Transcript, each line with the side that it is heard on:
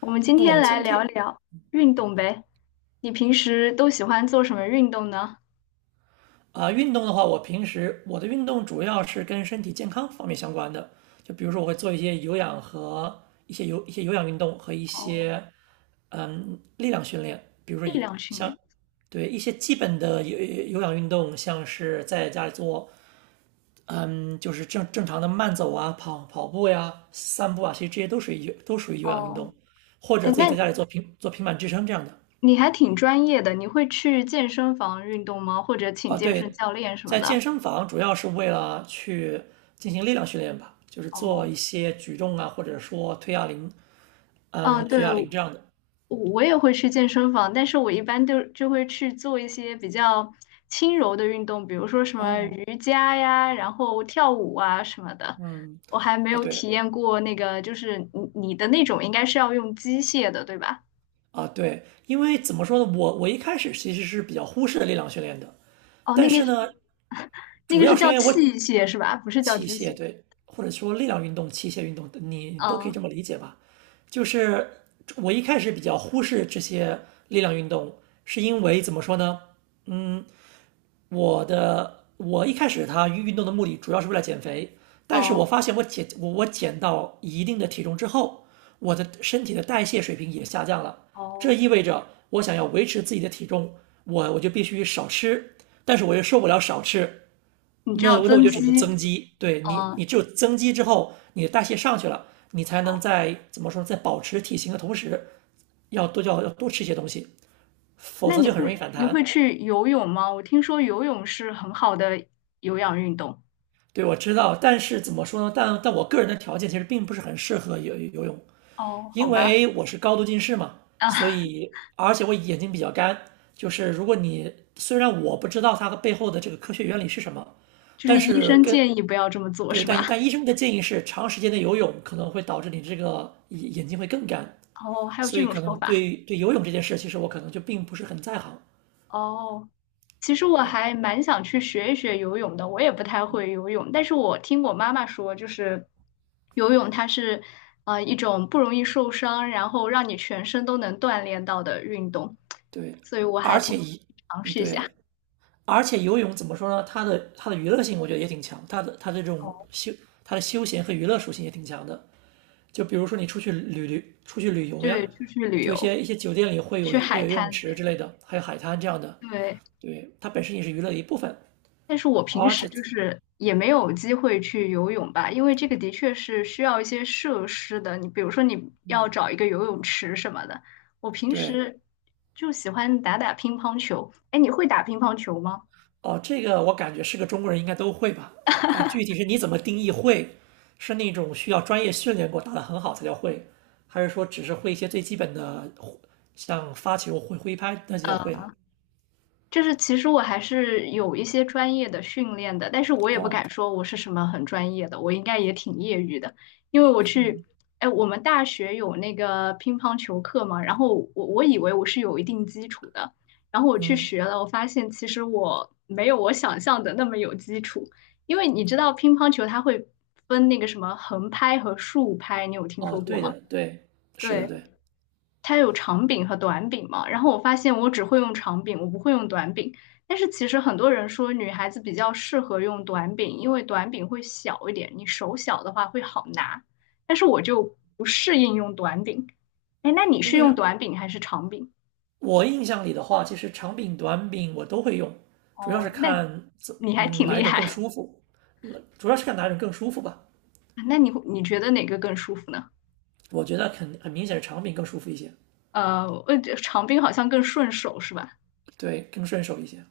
left: 我们今
right: 那我
left: 天
right: 们
left: 来
right: 今
left: 聊
right: 天
left: 聊运动呗。你平时都喜欢做什么运动呢？
right: 运动的话，我平时我的运动主要是跟身体健康方面相关的，就比如说我会做一些有氧和一些有氧运动和一
left: 哦，
right: 些力量训练，比如说
left: 力量训
right: 像
left: 练。
right: 对一些基本的有氧运动，像是在家里做，嗯，就是正常的慢走啊、跑步呀、散步啊，其实这些都属于有氧运动，
left: 哦，
right: 或者
left: 哎，
right: 自己在
left: 那
right: 家里做平板支撑这样的。
left: 你还挺专业的，你会去健身房运动吗？或者请
right: 啊，
left: 健身
right: 对，
left: 教练什么
right: 在健
left: 的？
right: 身房主要是为了去进行力量训练吧，就是
left: 哦，
right: 做一些举重啊，或者说推哑铃，嗯，
left: 嗯，对，
right: 举哑铃这样的。
left: 我也会去健身房，但是我一般都就会去做一些比较轻柔的运动，比如说什么
right: 哦，
left: 瑜伽呀，然后跳舞啊什么的。
right: 嗯，
left: 我还没
right: 啊，
left: 有
right: 对，
left: 体验过那个，就是你的那种应该是要用机械的，对吧？
right: 啊，对，因为怎么说呢，我一开始其实是比较忽视力量训练的。
left: 哦，
right: 但
left: 那个
right: 是
left: 是
right: 呢，
left: 那
right: 主
left: 个是
right: 要是
left: 叫
right: 因为我
left: 器械是吧？不是叫
right: 器
left: 机
right: 械，
left: 械。
right: 对，或者说力量运动、器械运动，你都可以这
left: 嗯，
right: 么理解吧。就是我一开始比较忽视这些力量运动，是因为怎么说呢？我一开始它运动的目的主要是为了减肥，但是我
left: 哦
right: 发现我减到一定的体重之后，我的身体的代谢水平也下降了，这
left: 哦，
right: 意味着我想要维持自己的体重，我就必须少吃，但是我又受不了少吃，
left: 你知
right: 那
left: 道
right: 那我
left: 增
right: 就只能增
left: 肌，
right: 肌。对。你，
left: 嗯
right: 你只有增肌之后，你的代谢上去了，你才能，
left: 哦，
right: 在怎么说，在保持体型的同时，要多吃一些东西，否
left: 那
right: 则
left: 你
right: 就很容易
left: 会
right: 反
left: 你会
right: 弹。
left: 去游泳吗？我听说游泳是很好的有氧运动。
right: 对，我知道，但是怎么说呢？但但我个人的条件其实并不是很适合游泳，
left: 哦，好
right: 因
left: 吧，
right: 为我是高度近视嘛，所
left: 啊。
right: 以而且我眼睛比较干。就是如果你虽然我不知道它背后的这个科学原理是什么，
left: 就是
right: 但
left: 医
right: 是
left: 生
right: 跟
left: 建议不要这么做，
right: 对，
left: 是吧？
right: 但 但医生的建议是，长时间的游泳可能会导致你这个眼睛会更干，
left: 哦，还有
right: 所
left: 这
right: 以
left: 种
right: 可
left: 说
right: 能
left: 法。
right: 对游泳这件事，其实我可能就并不是很在行。
left: 哦，其实我
right: 对
left: 还蛮想去学一学游泳的，我也不太会游泳，但是我听我妈妈说，就是游泳它是一种不容易受伤，然后让你全身都能锻炼到的运动，
right: 对，
left: 所以我还
right: 而
left: 挺
right: 且
left: 想
right: 一
left: 尝
right: 嗯
left: 试一
right: 对，
left: 下。
right: 而且游泳怎么说呢？它的娱乐性我觉得也挺强，它的这
left: 哦，
right: 种休它的休闲和娱乐属性也挺强的。就比如说你出去旅游呀，
left: 对，出去旅
right: 就一
left: 游，
right: 些一些酒店里会有
left: 去
right: 会
left: 海
right: 有游泳
left: 滩里
right: 池
left: 面。
right: 之类的，还有海滩这样的。
left: 对。
right: 对，它本身也是娱乐的一部分，
left: 但是我平
right: 而
left: 时
right: 且
left: 就是也没有机会去游泳吧，因为这个的确是需要一些设施的。你比如说，你要
right: 嗯，
left: 找一个游泳池什么的。我平
right: 对。
left: 时就喜欢打打乒乓球。哎，你会打乒乓球吗？
right: 哦，这个我感觉是个中国人应该都会吧？但具体是你怎么定义会，是那种需要专业训练过打得很好才叫会，还是说只是会一些最基本的，像发球、挥拍那就叫会了？
left: 就是其实我还是有一些专业的训练的，但是我也不
right: 哦，
left: 敢说我是什么很专业的，我应该也挺业余的，因为我去，哎，我们大学有那个乒乓球课嘛，然后我以为我是有一定基础的，然后我去
right: 嗯，
left: 学了，我发现其实我没有我想象的那么有基础，因为你知道乒乓球它会分那个什么横拍和竖拍，你有听
right: 哦，
left: 说过
right: 对
left: 吗？
right: 的，对，是的，
left: 对。
right: 对。
left: 它有长柄和短柄嘛，然后我发现我只会用长柄，我不会用短柄。但是其实很多人说女孩子比较适合用短柄，因为短柄会小一点，你手小的话会好拿。但是我就不适应用短柄。哎，那你
right: 那
left: 是
right: 为什
left: 用
right: 么
left: 短柄还是长柄？
right: 我印象里的话，其实长柄、短柄我都会用，主要是
left: 哦，那
right: 看
left: 你还挺
right: 哪
left: 厉
right: 一种更
left: 害。
right: 舒服，主要是看哪一种更舒服吧。
left: 那你你觉得哪个更舒服呢？
right: 我觉得肯很明显是长柄更舒服一些，
left: 我觉得长柄好像更顺手是吧？
right: 对，更顺手一些。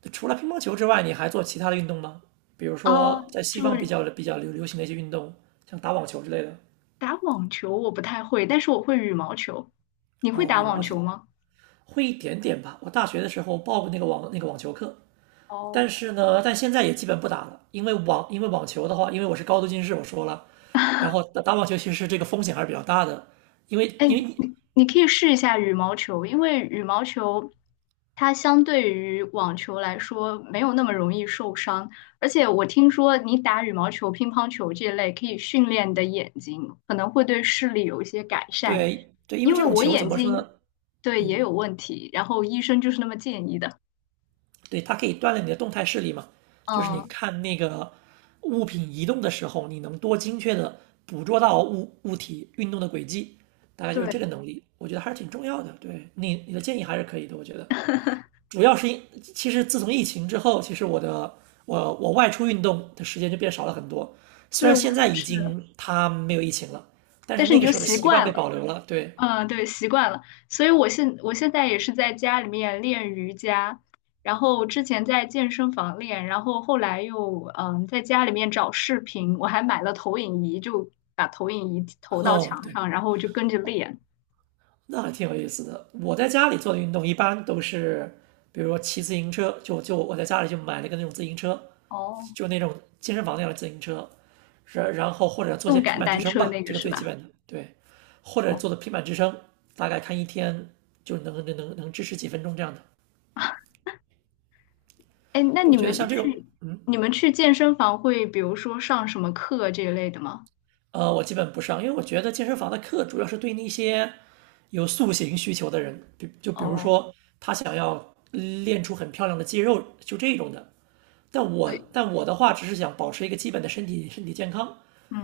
right: 对，除了乒乓球之外，你还做其他的运动吗？比如
left: 哦，
right: 说在西
left: 就
right: 方比较流行的一些运动，像打网球之类的。
left: 打网球我不太会，但是我会羽毛球。你会
right: 哦，
left: 打
right: 羽
left: 网
right: 毛球
left: 球吗？
right: 会一点点吧。我大学的时候报过那个网球课，
left: 哦，
right: 但是呢，但现在也基本不打了，因为网球的话，因为我是高度近视，我说了，然后打网球其实这个风险还是比较大的，因为
left: 哎，
right: 因为你
left: 你你可以试一下羽毛球，因为羽毛球它相对于网球来说没有那么容易受伤，而且我听说你打羽毛球、乒乓球这类可以训练你的眼睛，可能会对视力有一些改善。
right: 对对，因为
left: 因
right: 这
left: 为
right: 种
left: 我
right: 球怎
left: 眼
right: 么说
left: 睛
right: 呢？
left: 对也
right: 嗯，
left: 有问题，然后医生就是那么建议的。
right: 对，它可以锻炼你的动态视力嘛，就是你
left: 嗯，
right: 看那个物品移动的时候，你能多精确的捕捉到物体运动的轨迹，大概就是
left: 对
right: 这个能力，我觉得还是挺重要的。对，你你的建议还是可以的，我觉得。主要是因，其实自从疫情之后，其实我的我我外出运动的时间就变少了很多。虽
left: 对，
right: 然
left: 我
right: 现在
left: 也
right: 已
left: 是，
right: 经它没有疫情了，但是
left: 但是
right: 那
left: 你
right: 个
left: 就
right: 时候的
left: 习
right: 习惯
left: 惯
right: 被
left: 了。
right: 保留了。对。
left: 嗯，对，习惯了，所以我现在也是在家里面练瑜伽，然后之前在健身房练，然后后来又在家里面找视频，我还买了投影仪，就把投影仪投到
right: 哦，
left: 墙
right: 对，
left: 上，然后就跟着练。
right: 那还挺有意思的。我在家里做的运动一般都是，比如说骑自行车，就我在家里就买了一个那种自行车，
left: 哦，
right: 就那种健身房那样的自行车，然后或者做些
left: 动
right: 平
left: 感
right: 板支
left: 单
right: 撑
left: 车
right: 吧，
left: 那个
right: 这个
left: 是
right: 最基
left: 吧？
right: 本的，对，或者
left: 哦，
right: 做的平板支撑，大概看一天就能支持几分钟这样的。
left: 哎，那
right: 我
left: 你
right: 觉得
left: 们
right: 像这种，
left: 去你们去健身房会比如说上什么课这一类的吗？
right: 呃，我基本不上，因为我觉得健身房的课主要是对那些有塑形需求的人，比如
left: 哦，
right: 说他想要练出很漂亮的肌肉，就这种的。但我
left: 对，
right: 但我的话，只是想保持一个基本的身体健康，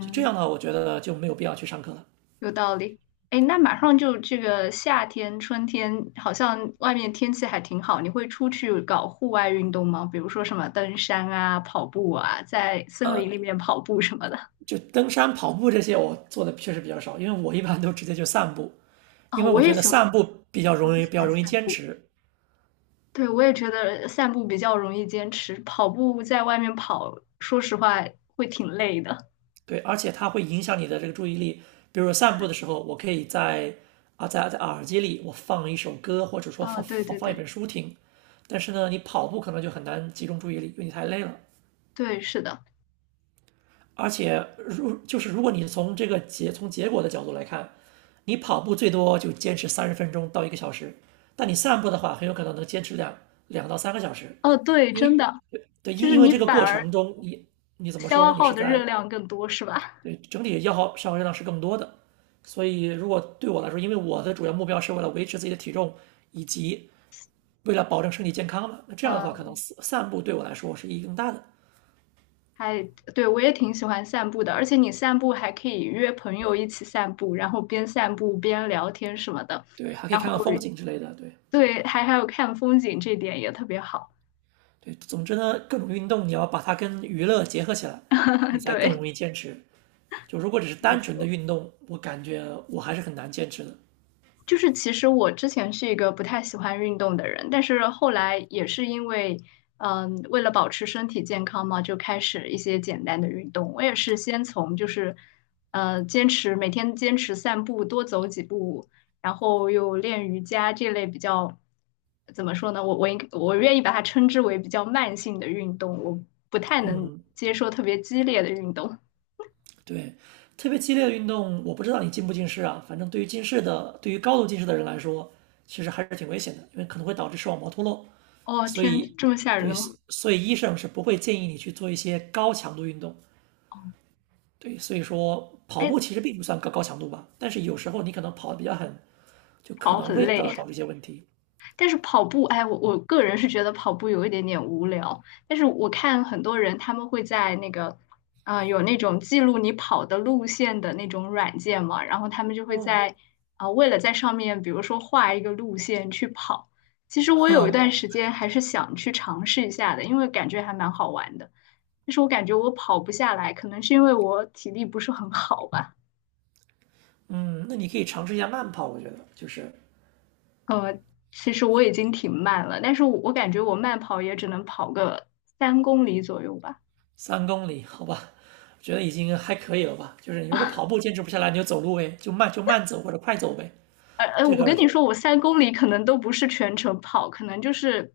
right: 所以这样的话，我觉得就没有必要去上课了。
left: 有道理。哎，那马上就这个夏天、春天，好像外面天气还挺好。你会出去搞户外运动吗？比如说什么登山啊、跑步啊，在森林里面跑步什么的。
right: 就登山、跑步这些，我做的确实比较少，因为我一般都直接就散步，因
left: 啊，
right: 为
left: 我
right: 我
left: 也
right: 觉得
left: 喜欢，
right: 散步比较
left: 我
right: 容
left: 也
right: 易
left: 喜
right: 比较
left: 欢
right: 容易
left: 散
right: 坚
left: 步。
right: 持，
left: 对，我也觉得散步比较容易坚持，跑步在外面跑，说实话会挺累的。
right: 对，而且它会影响你的这个注意力。比如说散步的时候，我可以在啊在在耳机里我放一首歌，或者说
left: 啊，
right: 放
left: 对
right: 放
left: 对
right: 放一
left: 对
right: 本书听。但是呢，你跑步可能就很难集中注意力，因为你太累了。
left: 对，是的。
right: 而且就是如果你从这个结果的角度来看，你跑步最多就坚持30分钟到一个小时，但你散步的话，很有可能能坚持两到三个小时，
left: 哦，对，
right: 因
left: 真
right: 为
left: 的，
right: 对，
left: 就
right: 因
left: 是
right: 因为
left: 你
right: 这个
left: 反
right: 过
left: 而
right: 程中你怎么说
left: 消
right: 呢？你
left: 耗
right: 是
left: 的热
right: 在。
left: 量更多，是吧？
right: 对，整体消耗热量是更多的。所以，如果对我来说，因为我的主要目标是为了维持自己的体重，以及为了保证身体健康嘛，那这样的话，可
left: 嗯。
right: 能散步对我来说是意义更大的。
left: 还，对，我也挺喜欢散步的，而且你散步还可以约朋友一起散步，然后边散步边聊天什么的，
right: 对，还可以
left: 然
right: 看
left: 后
right: 看风景之类的。对，
left: 对，还还有看风景，这点也特别好。
right: 对，总之呢，各种运动你要把它跟娱乐结合起来，你 才更
left: 对，
right: 容易坚持。就如果只是
left: 没
right: 单纯的
left: 错。
right: 运动，我感觉我还是很难坚持的。
left: 就是其实我之前是一个不太喜欢运动的人，但是后来也是因为，嗯，为了保持身体健康嘛，就开始一些简单的运动。我也是先从就是，坚持每天坚持散步，多走几步，然后又练瑜伽这类比较，怎么说呢？我愿意把它称之为比较慢性的运动，我不太能接受特别激烈的运动。
right: 对，特别激烈的运动，我不知道你近不近视啊。反正对于近视的，对于高度近视的人来说，其实还是挺危险的，因为可能会导致视网膜脱落。
left: 哦，
right: 所
left: 天，
right: 以，
left: 这么吓人的
right: 对，
left: 吗？
right: 所以医生是不会建议你去做一些高强度运动。对，所以说跑
left: 哎，
right: 步其实并不算高强度吧，但是有时候你可能跑得比较狠，就可
left: 跑
right: 能
left: 很
right: 会导
left: 累。
right: 导致一些问题。
left: 但是跑步，哎，我个人是觉得跑步有一点点无聊。但是我看很多人他们会在那个，啊，有那种记录你跑的路线的那种软件嘛，然后他们就会
right: 哦，
left: 在为了在上面，比如说画一个路线去跑。其实 我有一
right: 哼。
left: 段时间还是想去尝试一下的，因为感觉还蛮好玩的。但是我感觉我跑不下来，可能是因为我体力不是很好吧。
right: 嗯，那你可以尝试一下慢跑，我觉得就是
left: 呃，其实我已经挺慢了，但是我感觉我慢跑也只能跑个三公里左右吧。
right: 3公里，好吧，我觉得已经还可以了吧。就是你如果跑步坚持不下来，你就走路呗，就慢就慢走或者快走呗。这
left: 我
right: 个
left: 跟你说，我三公里可能都不是全程跑，可能就是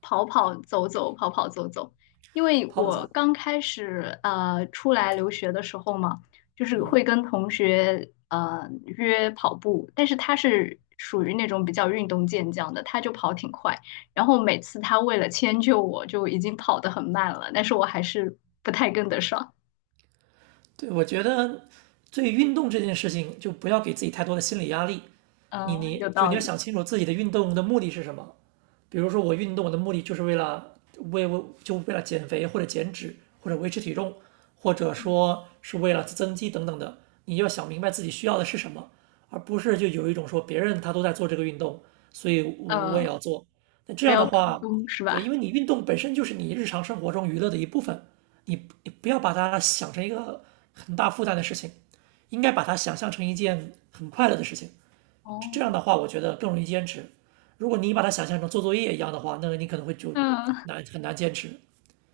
left: 跑跑走走，跑跑走走。因为
right: 跑
left: 我
right: 步，
left: 刚开始出来留学的时候嘛，就是会跟同学约跑步，但是他是属于那种比较运动健将的，他就跑挺快。然后每次他为了迁就我，就已经跑得很慢了，但是我还是不太跟得上。
right: 对，我觉得对运动这件事情，就不要给自己太多的心理压力。
left: 嗯、有道
right: 你要
left: 理。
right: 想清楚自己的运动的目的是什么。比如说我运动我的目的就是为了减肥或者减脂或者维持体重，或者说是为了增肌等等的。你要想明白自己需要的是什么，而不是就有一种说别人他都在做这个运动，所以我也
left: 嗯、
right: 要做。那这
left: 不
right: 样
left: 要
right: 的
left: 跟
right: 话，
left: 风是
right: 对，
left: 吧？
right: 因为你运动本身就是你日常生活中娱乐的一部分，你你不要把它想成一个很大负担的事情，应该把它想象成一件很快乐的事情。
left: 哦，
right: 这样的话，我觉得更容易坚持。如果你把它想象成做作业一样的话，那你可能会就
left: 嗯。
right: 难很难坚持。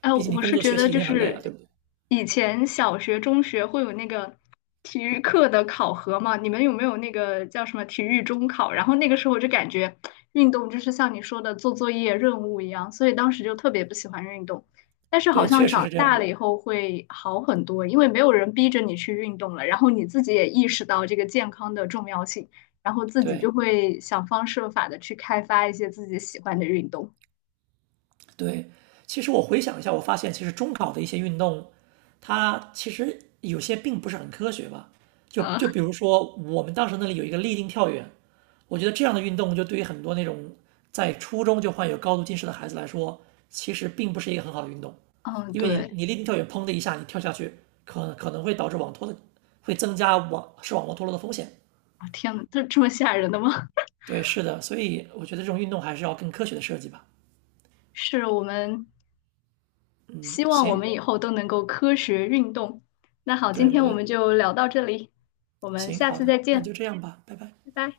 left: 哎，
right: 毕竟你
left: 我
right: 工
left: 是
right: 作
left: 觉
right: 学
left: 得
right: 习已
left: 就
right: 经很累了，对
left: 是
right: 不对？
left: 以前小学、中学会有那个体育课的考核嘛，你们有没有那个叫什么体育中考？然后那个时候我就感觉运动就是像你说的做作业任务一样，所以当时就特别不喜欢运动。但是好
right: 对，
left: 像
right: 确实是
left: 长
right: 这样
left: 大
right: 的。
left: 了以后会好很多，因为没有人逼着你去运动了，然后你自己也意识到这个健康的重要性，然后自己就
right: 对，
left: 会想方设法的去开发一些自己喜欢的运动。
right: 对，其实我回想一下，我发现其实中考的一些运动，它其实有些并不是很科学吧。就
left: 嗯
right: 比如说我们当时那里有一个立定跳远，我觉得这样的运动就对于很多那种在初中就患有高度近视的孩子来说，其实并不是一个很好的运动，
left: 嗯，
right: 因为你
left: 对。
right: 你立定跳远砰的一下你跳下去，可能会导致网脱的，会增加视网膜脱落的风险。
left: 啊，天呐，这这么吓人的吗？
right: 对，是的，所以我觉得这种运动还是要更科学的设计吧。
left: 是我们
right: 嗯，
left: 希望我
right: 行，
left: 们以后都能够科学运动。那好，今
right: 对，我
left: 天
right: 觉
left: 我
right: 得
left: 们就聊到这里，我们
right: 行，
left: 下
right: 好
left: 次
right: 的，
left: 再
right: 那
left: 见，
right: 就这样吧，拜拜。
left: 拜拜。